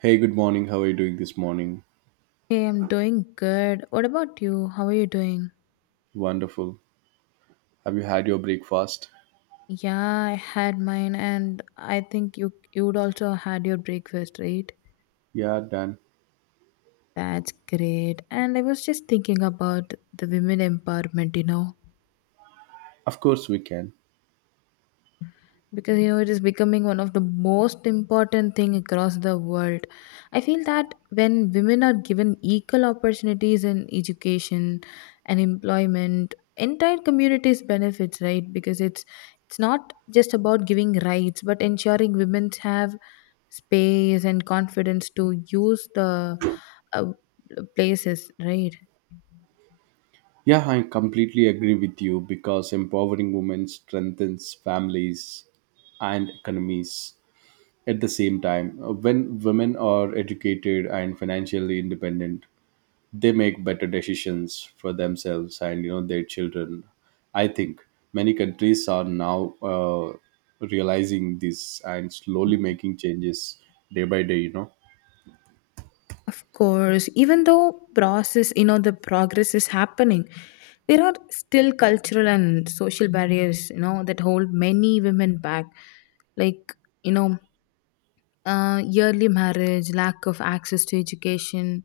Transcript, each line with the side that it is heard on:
right: Hey, good morning. How are you doing this morning?
left: Hey, I'm doing good. What about you? How are you doing?
right: Wonderful. Have you had your breakfast?
left: Yeah, I had mine, and I think you would also had your breakfast, right?
right: Yeah, done.
left: That's great. And I was just thinking about the women empowerment.
right: Of course, we can.
left: Because it is becoming one of the most important thing across the world. I feel that when women are given equal opportunities in education and employment, entire communities benefits, right? Because it's not just about giving rights but ensuring women have space and confidence to use the uh, places, right?
right: Yeah, I completely agree with you because empowering women strengthens families and economies at the same time. When women are educated and financially independent, they make better decisions for themselves and their children. I think many countries are now realizing this and slowly making changes day by day.
left: Of course, even though process, the progress is happening. There are still cultural and social barriers, you know, that hold many women back. Like, you know, yearly marriage, lack of access to education,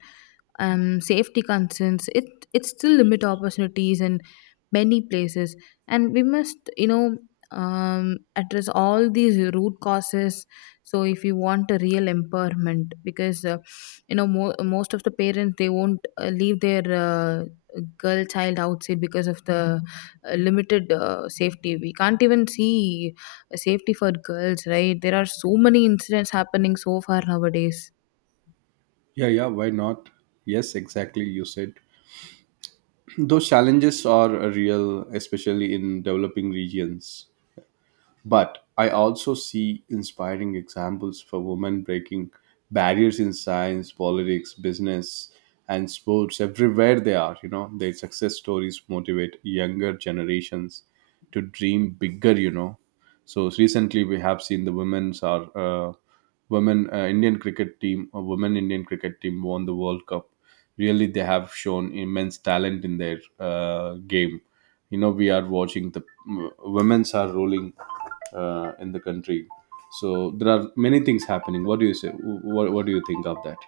left: safety concerns, it still limit opportunities in many places, and we must address all these root causes. So if you want a real empowerment, because most of the parents they won't leave their girl child outside because of the limited safety. We can't even see safety for girls, right? There are so many incidents happening so far nowadays.
right: Yeah, why not? Yes, exactly, you said those challenges are real, especially in developing regions. But I also see inspiring examples for women breaking barriers in science, politics, business, and sports everywhere they are. You know, their success stories motivate younger generations to dream bigger, So recently, we have seen the women's our women Indian cricket team, a women Indian cricket team won the World Cup. Really, they have shown immense talent in their game. You know, we are watching the women's are rolling in the country. So there are many things happening. What do you say? What do you think of that?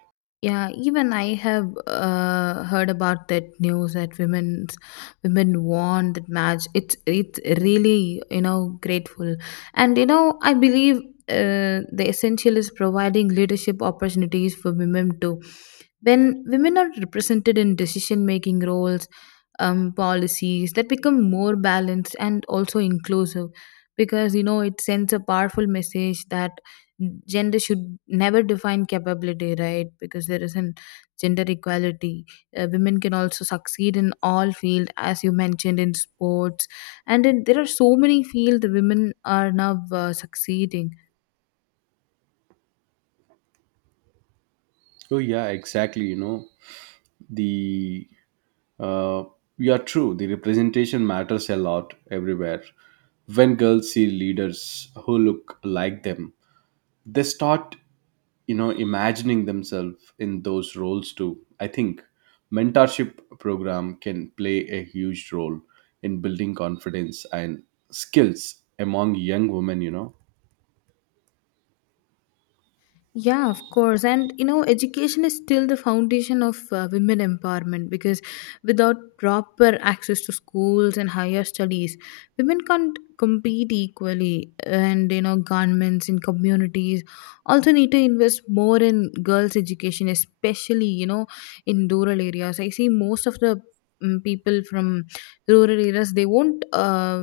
left: Yeah, even I have heard about that news that women won that match. It's really grateful, and I believe the essential is providing leadership opportunities for women too. When women are represented in decision making roles, policies that become more balanced and also inclusive, because it sends a powerful message that gender should never define capability, right? Because there isn't gender equality, women can also succeed in all fields, as you mentioned, in sports and in, there are so many fields women are now succeeding.
right: So yeah, exactly. The uh, you are true, the representation matters a lot everywhere. When girls see leaders who look like them, they start imagining themselves in those roles too. I think mentorship program can play a huge role in building confidence and skills among young women.
left: Yeah, of course. And education is still the foundation of women empowerment, because without proper access to schools and higher studies, women can't compete equally. And governments and communities also need to invest more in girls' education, especially in rural areas. I see most of the people from rural areas, they won't. Uh,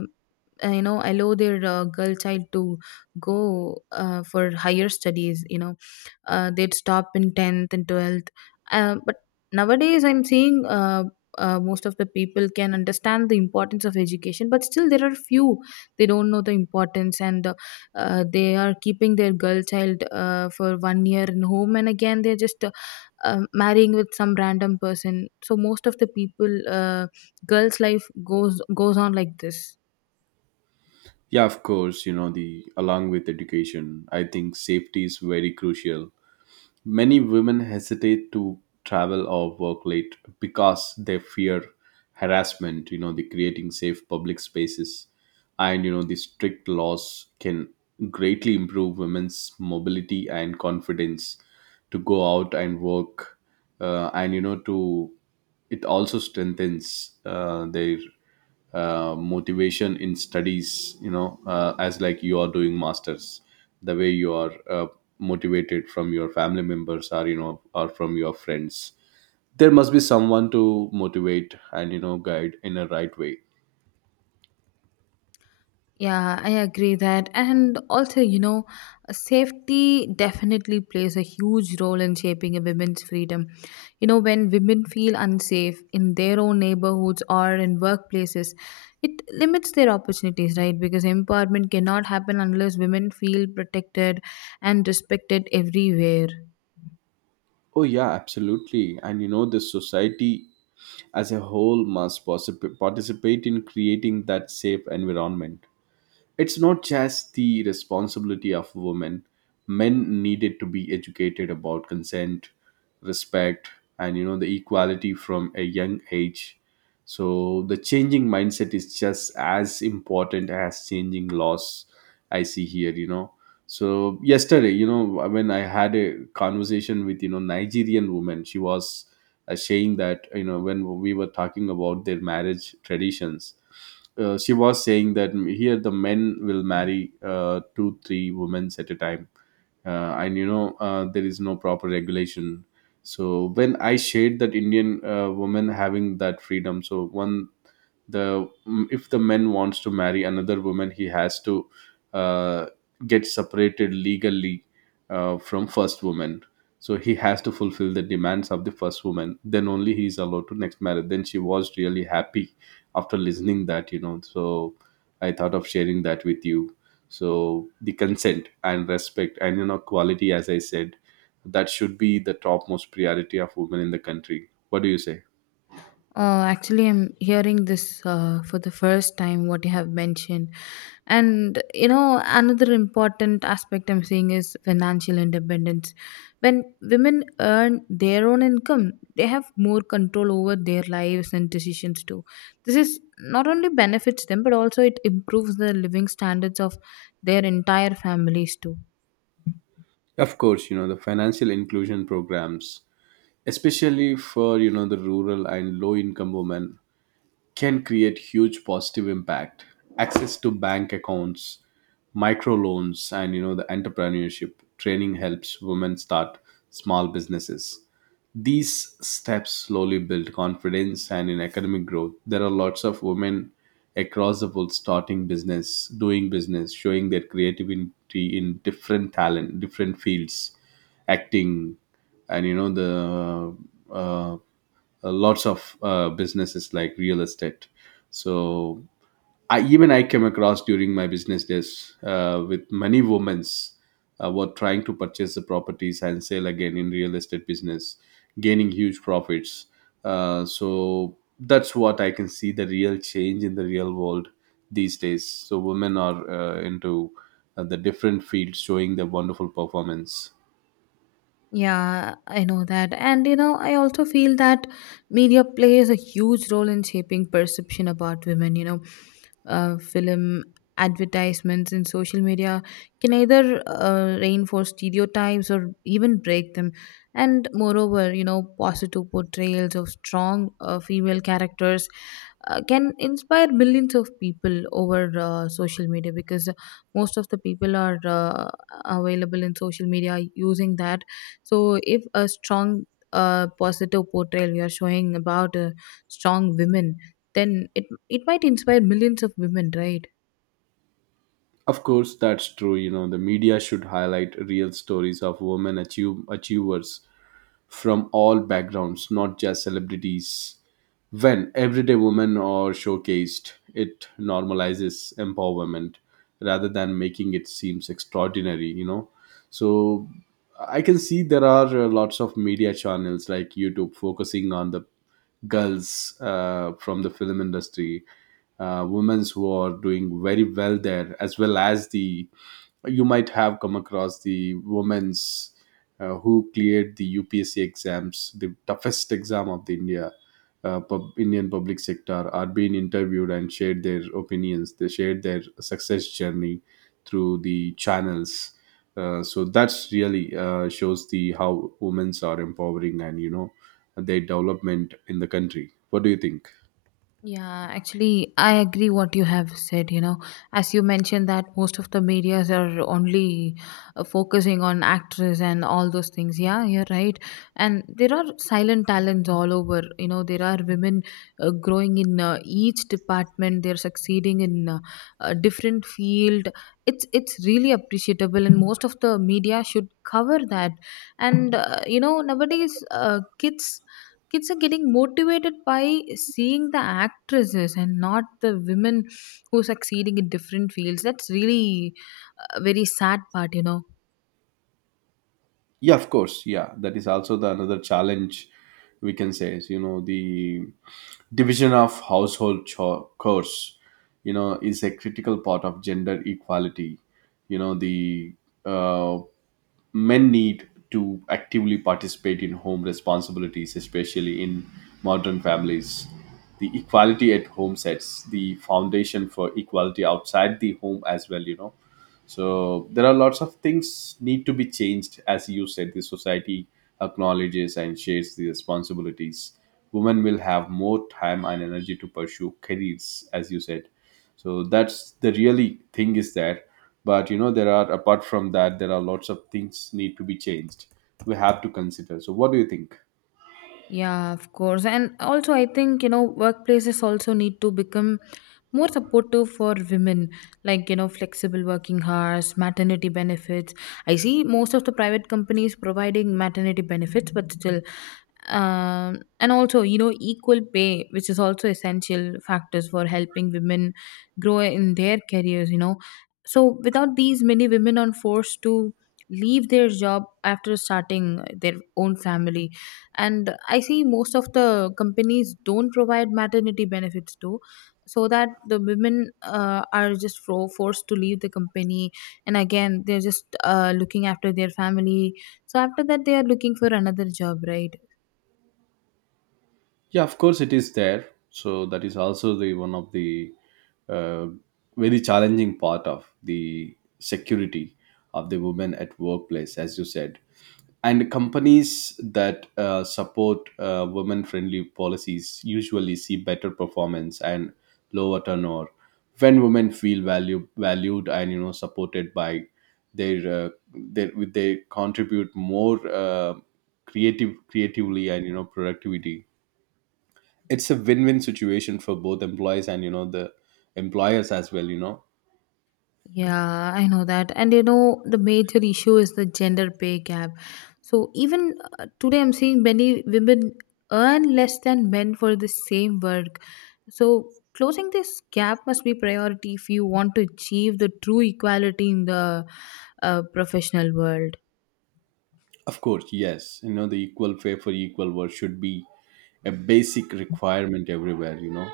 left: uh, you know allow their girl child to go for higher studies. They'd stop in 10th and 12th, but nowadays I'm seeing, most of the people can understand the importance of education, but still there are few, they don't know the importance, and they are keeping their girl child for one year in home, and again they're just marrying with some random person. So most of the people, girls life goes on like this.
right: Yeah, of course. You know the Along with education, I think safety is very crucial. Many women hesitate to travel or work late because they fear harassment, you know. The creating safe public spaces and the strict laws can greatly improve women's mobility and confidence to go out and work. And to, it also strengthens their motivation in studies, as like you are doing masters. The way you are motivated from your family members or or from your friends, there must be someone to motivate and guide in a right way.
left: Yeah, I agree that. And also, safety definitely plays a huge role in shaping a women's freedom. When women feel unsafe in their own neighborhoods or in workplaces, it limits their opportunities, right? Because empowerment cannot happen unless women feel protected and respected everywhere.
right: Oh yeah, absolutely. And you know, the society as a whole must participate in creating that safe environment. It's not just the responsibility of women, men needed to be educated about consent, respect, and the equality from a young age. So the changing mindset is just as important as changing laws. I see here, you know. So yesterday, you know, when I had a conversation with Nigerian woman, she was saying that, you know, when we were talking about their marriage traditions, she was saying that here the men will marry 2, 3 women at a time, and you know, there is no proper regulation. So when I shared that Indian woman having that freedom, so one, the if the man wants to marry another woman, he has to uh, get separated legally from first woman. So he has to fulfill the demands of the first woman, then only he is allowed to next marriage. Then she was really happy after listening that, you know. So I thought of sharing that with you. So the consent and respect and you know quality, as I said, that should be the topmost priority of women in the country. What do you say?
left: Actually, I'm hearing this for the first time, what you have mentioned. And, another important aspect I'm seeing is financial independence. When women earn their own income, they have more control over their lives and decisions too. This is not only benefits them, but also it improves the living standards of their entire families too.
right: Of course, you know, the financial inclusion programs, especially for, you know, the rural and low income women can create huge positive impact. Access to bank accounts, microloans, and you know the entrepreneurship training helps women start small businesses. These steps slowly build confidence, and in academic growth there are lots of women across the world starting business, doing business, showing their creativity in different talent, different fields, acting, and you know the lots of businesses like real estate. So I even I came across during my business days with many women's were trying to purchase the properties and sell again in real estate business, gaining huge profits. So that's what I can see, the real change in the real world these days. So women are into the different fields showing their wonderful performance.
left: Yeah, I know that. And I also feel that media plays a huge role in shaping perception about women. Film advertisements and social media can either reinforce stereotypes or even break them. And moreover, positive portrayals of strong female characters can inspire millions of people over social media, because most of the people are available in social media using that. So, if a strong, positive portrayal we are showing about strong women, then it might inspire millions of women, right?
right: Of course, that's true. You know, the media should highlight real stories of achievers from all backgrounds, not just celebrities. When everyday women are showcased, it normalizes empowerment rather than making it seems extraordinary, you know. So I can see there are lots of media channels like YouTube focusing on the girls from the film industry, women who are doing very well there, as well as the, you might have come across the women's who cleared the UPSC exams, the toughest exam of the India, Indian public sector, are being interviewed and shared their opinions. They shared their success journey through the channels. So that's really shows the how women's are empowering and you know their development in the country. What do you think?
left: Yeah, actually, I agree what you have said. As you mentioned, that most of the medias are only focusing on actors and all those things. Yeah, you're right. And there are silent talents all over. There are women growing in each department. They're succeeding in a different field. It's really appreciable, and most of the media should cover that. And nowadays, kids are getting motivated by seeing the actresses and not the women who are succeeding in different fields. That's really a very sad part.
right: Yeah, of course. Yeah, that is also the another challenge, we can say, is you know the division of household chores, is a critical part of gender equality. You know the uh, Men need to actively participate in home responsibilities, especially in modern families. The equality at home sets the foundation for equality outside the home as well, you know. So there are lots of things need to be changed, as you said. The society acknowledges and shares the responsibilities. Women will have more time and energy to pursue careers, as you said. So that's the really thing is that, but you know there are, apart from that, there are lots of things need to be changed. We have to consider. So what do you think?
left: Yeah, of course. And also, I think, workplaces also need to become more supportive for women, like, flexible working hours, maternity benefits. I see most of the private companies providing maternity benefits, but still, and also, equal pay, which is also essential factors for helping women grow in their careers. So without these, many women are forced to leave their job after starting their own family. And I see most of the companies don't provide maternity benefits too, so that the women are just forced to leave the company, and again they're just looking after their family. So after that they are looking for another job, right?
right: Yeah, of course it is there. So that is also the one of the uh, very challenging part of the security of the women at workplace, as you said. And companies that support women-friendly policies usually see better performance and lower turnover. When women valued and you know supported by their they contribute more creatively and productivity. It's a win-win situation for both employees and you know the employers as well, you know.
left: Yeah, I know that. And the major issue is the gender pay gap. So even today, I'm seeing many women earn less than men for the same work. So, closing this gap must be priority if you want to achieve the true equality in the professional world.
right: Of course, yes. You know, the equal pay for equal work should be a basic requirement everywhere. You know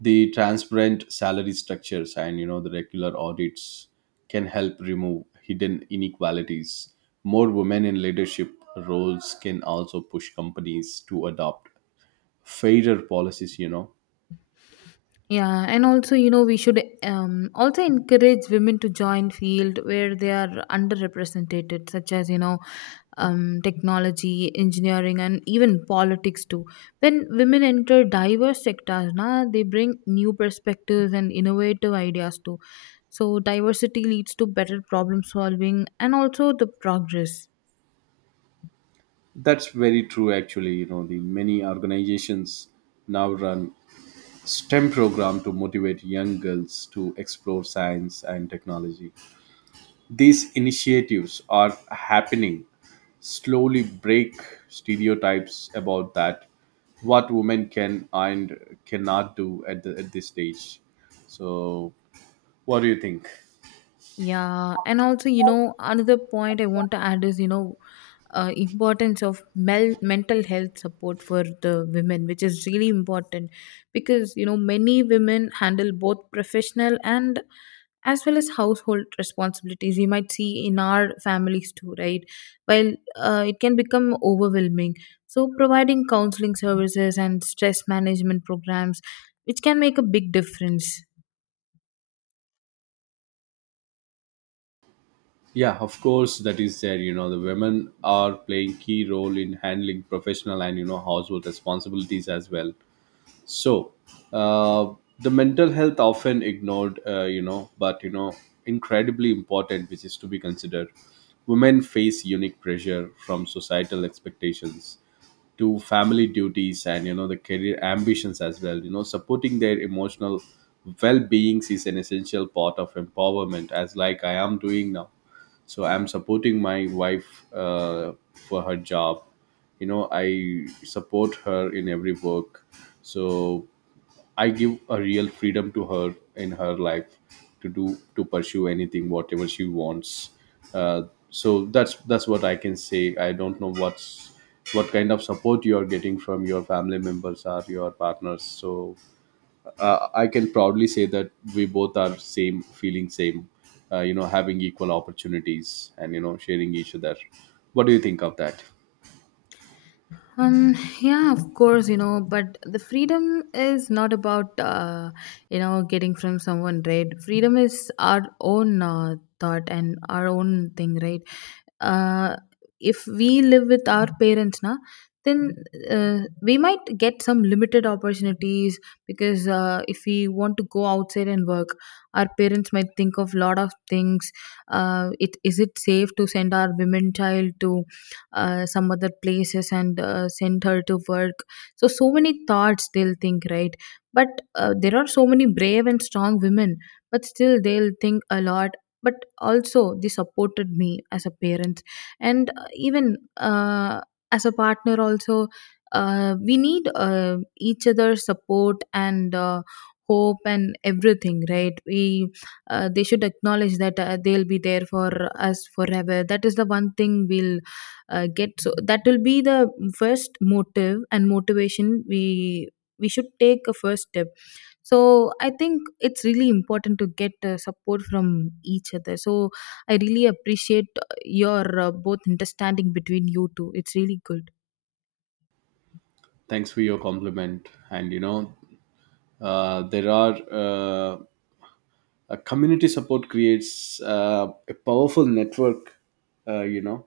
right: the transparent salary structures and the regular audits can help remove hidden inequalities. More women in leadership roles can also push companies to adopt fairer policies, you know.
left: Yeah, and also we should also encourage women to join field where they are underrepresented, such as technology, engineering, and even politics too. When women enter diverse sectors, na, they bring new perspectives and innovative ideas too. So diversity leads to better problem solving and also the progress.
right: That's very true actually. You know, the many organizations now run STEM program to motivate young girls to explore science and technology. These initiatives are happening, slowly break stereotypes about that what women can and cannot do at, the, at this stage. So what do you think?
left: Yeah, and also, another point I want to add is, importance of mental health support for the women, which is really important, because many women handle both professional and as well as household responsibilities. You might see in our families too, right? While it can become overwhelming, so providing counseling services and stress management programs, which can make a big difference.
right: Yeah, of course that is there. You know, the women are playing key role in handling professional and you know household responsibilities as well. So, uh, the mental health often ignored, you know, but you know, incredibly important, which is to be considered. Women face unique pressure from societal expectations to family duties and you know the career ambitions as well. You know, supporting their emotional well-being is an essential part of empowerment, as like I am doing now. So I'm supporting my wife uh, for her job. You know, I support her in every work. So I give a real freedom to her in her life to do, to pursue anything whatever she wants. Uh, so that's what I can say. I don't know what kind of support you are getting from your family members or your partners. So I can proudly say that we both are same, feeling same. You know, having equal opportunities and you know sharing each other. What do you think of that?
left: Um, yeah, of course, but the freedom is not about, getting from someone, right? Freedom is our own thought and our own thing, right? Uh, if we live with our parents, na, then we might get some limited opportunities, because if we want to go outside and work, our parents might think of lot of things. It is it safe to send our women child to some other places and send her to work? So so many thoughts they'll think, right? But there are so many brave and strong women, but still they'll think a lot. But also they supported me as a parent, and even as a partner also, we need each other's support and hope and everything, right? we They should acknowledge that they'll be there for us forever. That is the one thing we'll get, so that will be the first motive and motivation. We should take a first step. So I think it's really important to get support from each other. So I really appreciate your both understanding between you two. It's really good.
right: Thanks for your compliment. And you know, there are. Community support creates a powerful network, you know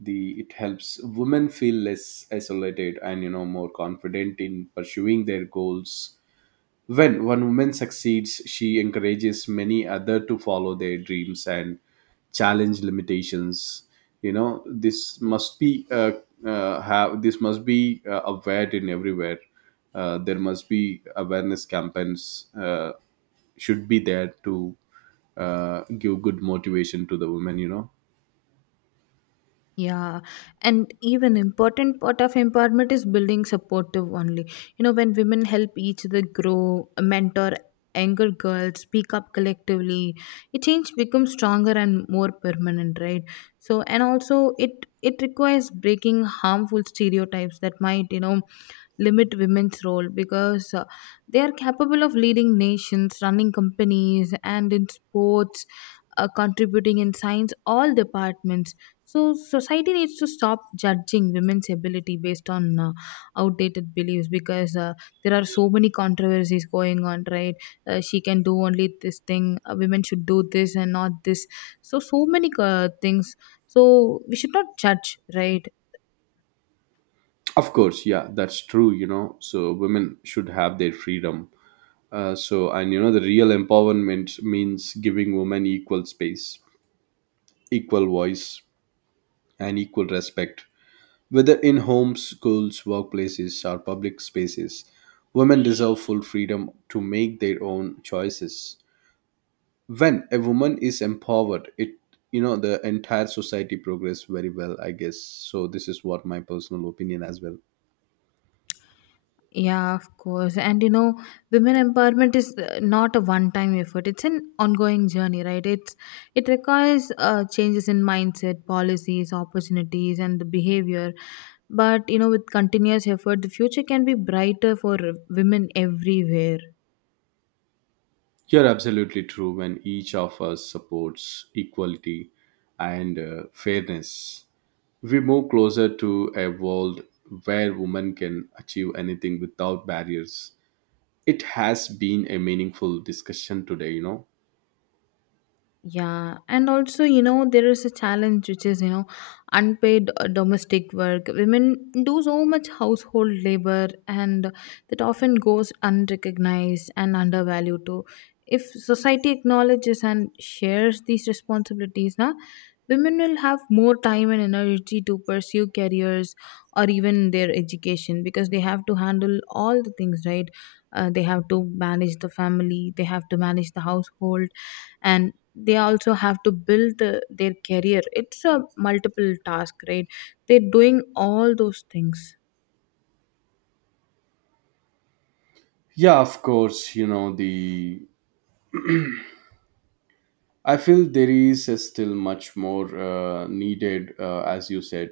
right: the it helps women feel less isolated and you know more confident in pursuing their goals. When one woman succeeds, she encourages many other to follow their dreams and challenge limitations. You know, this must be aware in everywhere. There must be awareness campaigns should be there to give good motivation to the women, you know.
left: Yeah, and even important part of empowerment is building supportive only. When women help each other grow, mentor younger girls, speak up collectively, a change becomes stronger and more permanent, right? So, and also it requires breaking harmful stereotypes that might limit women's role, because they are capable of leading nations, running companies, and in sports, contributing in science, all departments. So, society needs to stop judging women's ability based on outdated beliefs, because there are so many controversies going on, right? She can do only this thing, women should do this and not this. So, so many things. So, we should not judge, right?
right: Of course, yeah, that's true. You know, so women should have their freedom. And you know the real empowerment means giving women equal space, equal voice, and equal respect, whether in homes, schools, workplaces, or public spaces. Women deserve full freedom to make their own choices. When a woman is empowered, it you know the entire society progress very well, I guess. So this is what my personal opinion as well.
left: Yeah, of course. And women empowerment is not a one-time effort. It's an ongoing journey, right? It requires changes in mindset, policies, opportunities, and the behavior. But with continuous effort, the future can be brighter for women everywhere.
right: You're absolutely true. When each of us supports equality and fairness, we move closer to a world where women can achieve anything without barriers. It has been a meaningful discussion today, you know.
left: Yeah, and also, there is a challenge which is, unpaid domestic work. Women do so much household labor and that often goes unrecognized and undervalued too. If society acknowledges and shares these responsibilities, na, women will have more time and energy to pursue careers or even their education, because they have to handle all the things, right? They have to manage the family, they have to manage the household, and they also have to build their career. It's a multiple task, right? They're doing all those things.
right: Yeah, of course, you know, the I feel there is still much more needed, as you said.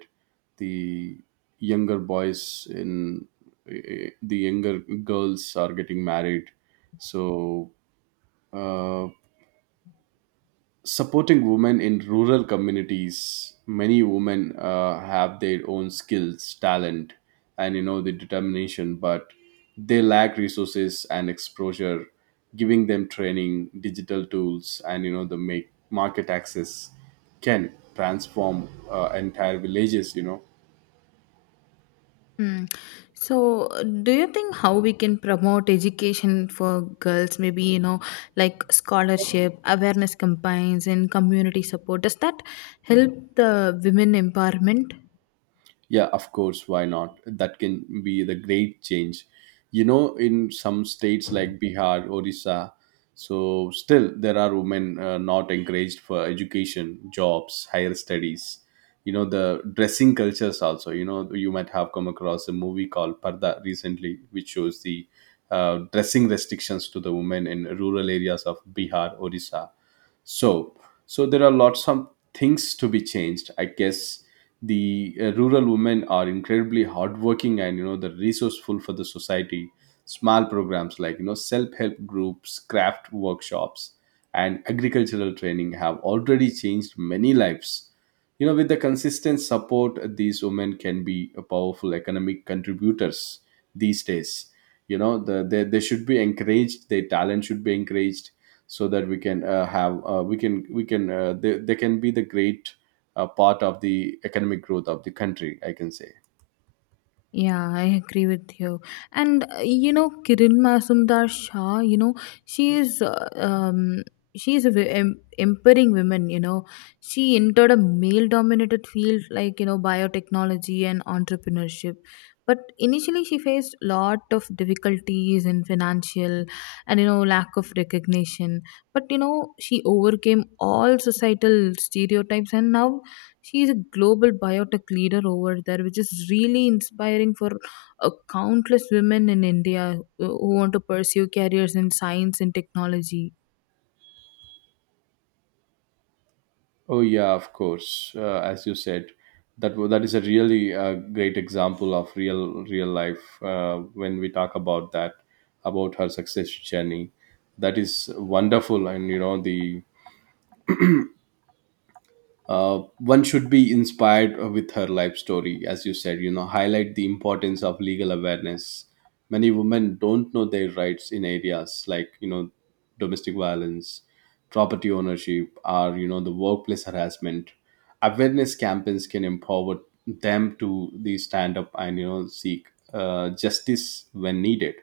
right: The younger boys in the younger girls are getting married. So, uh, supporting women in rural communities, many women have their own skills, talent, and you know the determination, but they lack resources and exposure. Giving them training, digital tools, and you know the make market access can transform entire villages, you know.
left: Hmm. So, do you think how we can promote education for girls? Maybe, you know, like scholarship, awareness campaigns, and community support. Does that help the women empowerment?
right: Yeah, of course, why not? That can be the great change. You know, in some states like Bihar, Orissa, so still there are women not encouraged for education, jobs, higher studies. You know, the dressing cultures also. You know, you might have come across a movie called Parda recently, which shows the dressing restrictions to the women in rural areas of Bihar, Orissa. So so there are lots of things to be changed, I guess. The rural women are incredibly hardworking and you know the resourceful for the society. Small programs like you know self-help groups, craft workshops, and agricultural training have already changed many lives, you know. With the consistent support, these women can be a powerful economic contributors these days. You know, they should be encouraged, their talent should be encouraged, so that we can have we can they can be the great, a part of the economic growth of the country, I can say.
left: Yeah, I agree with you. And you know, Kiran Masumdar Shah, you know, she is uh, um she is a empowering woman, you know. She entered a male dominated field like, you know, biotechnology and entrepreneurship. But initially she faced lot of difficulties in financial and you know lack of recognition. But you know, she overcame all societal stereotypes and now she is a global biotech leader over there, which is really inspiring for countless women in India who want to pursue careers in science and technology.
right: Oh yeah, of course, as you said, that is a really great example of real life, when we talk about that, about her success journey. That is wonderful. And you know the one should be inspired with her life story. As you said, you know, highlight the importance of legal awareness. Many women don't know their rights in areas like you know domestic violence, property ownership, or you know the workplace harassment. Awareness campaigns can empower them to the stand up and you know seek justice when needed.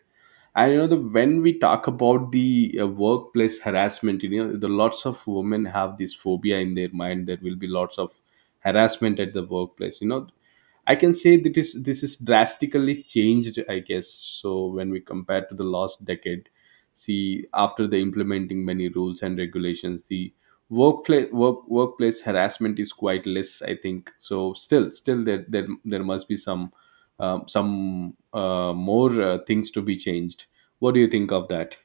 right: And you know the when we talk about the workplace harassment, you know the lots of women have this phobia in their mind there will be lots of harassment at the workplace, you know. I can say that is this is drastically changed, I guess, so when we compare to the last decade. See, after the implementing many rules and regulations, the workplace harassment is quite less, I think so. Still there must be some more things to be changed. What do you think of that?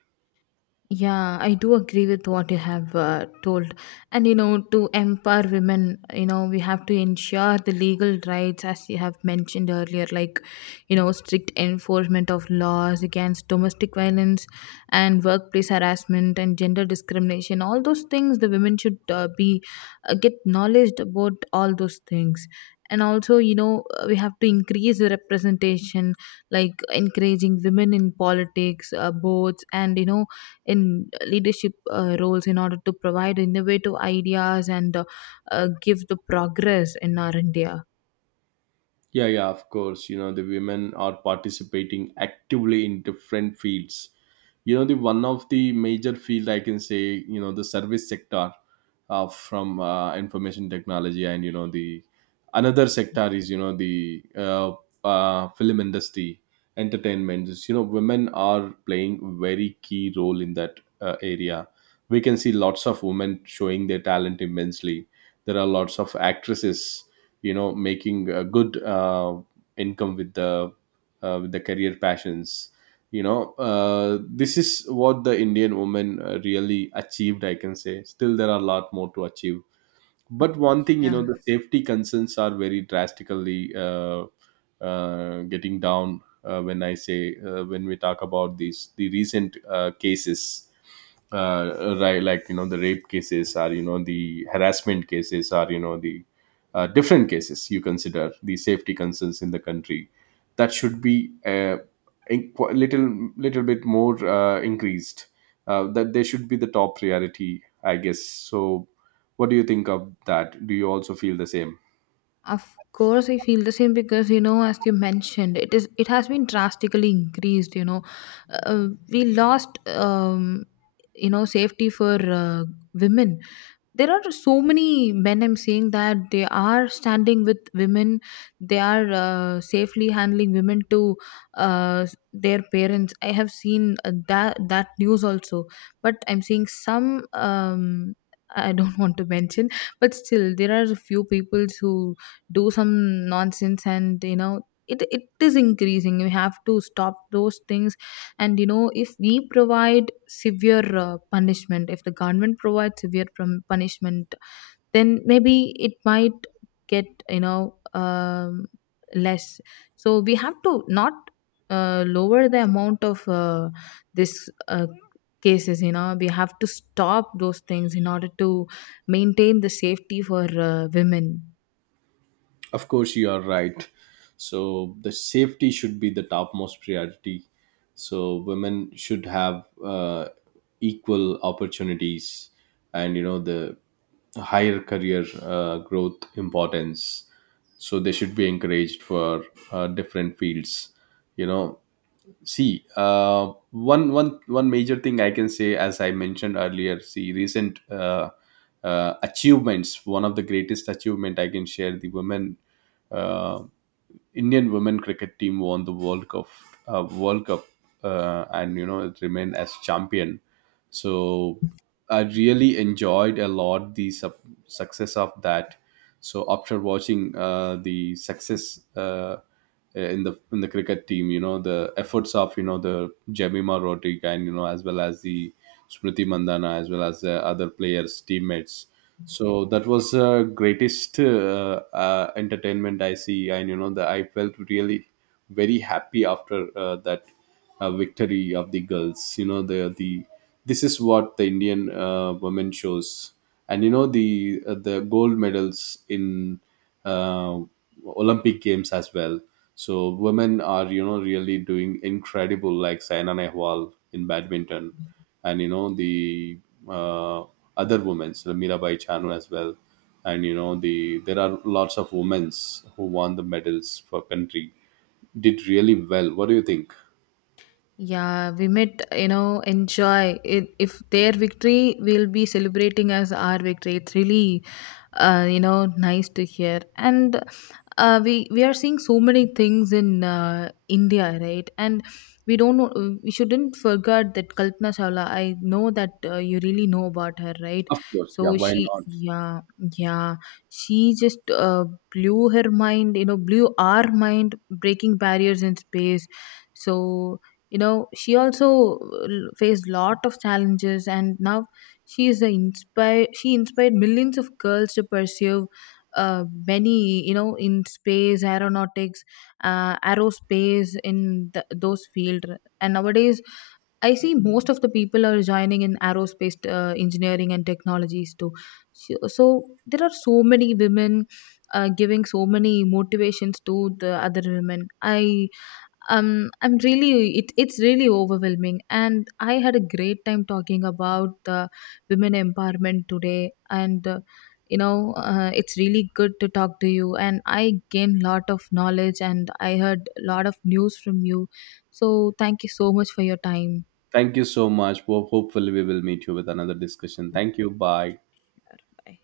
left: Yeah, I do agree with what you have told. And you know, to empower women, you know, we have to ensure the legal rights, as you have mentioned earlier, like, you know, strict enforcement of laws against domestic violence and workplace harassment and gender discrimination. All those things, the women should be get knowledge about all those things. And also, you know, we have to increase the representation, like encouraging women in politics, boards, and you know, in leadership roles in order to provide innovative ideas and give the progress in our India.
right: Yeah, yeah, of course. You know, the women are participating actively in different fields. You know, the one of the major field I can say, you know, the service sector, from information technology, and you know the another sector is you know the film industry, entertainment. Just, you know, women are playing very key role in that area. We can see lots of women showing their talent immensely. There are lots of actresses, you know, making a good income with the with the career passions, you know. This is what the Indian woman really achieved, I can say. Still there are a lot more to achieve. But one thing, you
left: Yeah,
right: know, the safety concerns are very drastically getting down, when I say, when we talk about these, the recent cases, right, like you know the rape cases are, you know the harassment cases are, you know the different cases you consider. The safety concerns in the country, that should be a little bit more increased. That they should be the top priority, I guess so. What do you think of that? Do you also feel the same?
left: of course, I feel the same because you know, as you mentioned, it has been drastically increased. You know, we lost you know safety for women. There are so many men, I'm saying that they are standing with women. They are safely handling women to uh, their parents. I have seen that news also, but I'm seeing some um, I don't want to mention, but still there are a few people who do some nonsense, and you know it is increasing. We have to stop those things. And you know, if we provide severe punishment, if the government provides severe punishment, then maybe it might get, you know, less. So we have to not lower the amount of this cases. You know, we have to stop those things in order to maintain the safety for women.
right: Of course, you are right. So the safety should be the topmost priority. So women should have equal opportunities, and you know the higher career growth importance. So they should be encouraged for different fields. You know, see, one major thing I can say, as I mentioned earlier, see recent achievements. One of the greatest achievement I can share: the women, uh, Indian women cricket team won the World Cup, World Cup, and you know it remained as champion. So I really enjoyed a lot the success of that. So after watching the success in the cricket team, you know the efforts of you know the Jemima Rodriguez, and you know, as well as the Smriti Mandana, as well as the other players, teammates. So that was the greatest entertainment I see. And you know the I felt really very happy after that victory of the girls. You know the this is what the Indian women shows, and you know the the gold medals in uh, Olympic games as well. So women are you know really doing incredible, like Saina Nehwal in badminton, and you know the uh, other women, so Mirabai Chanu as well, and you know the there are lots of women who won the medals for country, did really well. What do you think?
left: Yeah, we might, you know, enjoy it. If their victory, we'll be celebrating as our victory. It's really you know nice to hear. And we are seeing so many things in India, right? And we don't know, we shouldn't forget that Kalpana Chawla. I know that you really know about her, right?
right: Of course, yeah.
left: So
right: Why
left: she,
right: not?
left: yeah, yeah, she just blew her mind, you know, blew our mind, breaking barriers in space. So you know, she also faced lot of challenges, and now she is a inspire. She inspired millions of girls to pursue many you know in space aeronautics, aerospace, in those field. And nowadays I see most of the people are joining in aerospace engineering and technologies too. So there are so many women giving so many motivations to the other women. I'm really it's really overwhelming, and I had a great time talking about the women empowerment today. And it's really good to talk to you, and I gained lot of knowledge and I heard a lot of news from you. So thank you so much for your time.
right: Thank you so much. Well, hopefully, we will meet you with another discussion. Thank you. Bye.
left: Bye.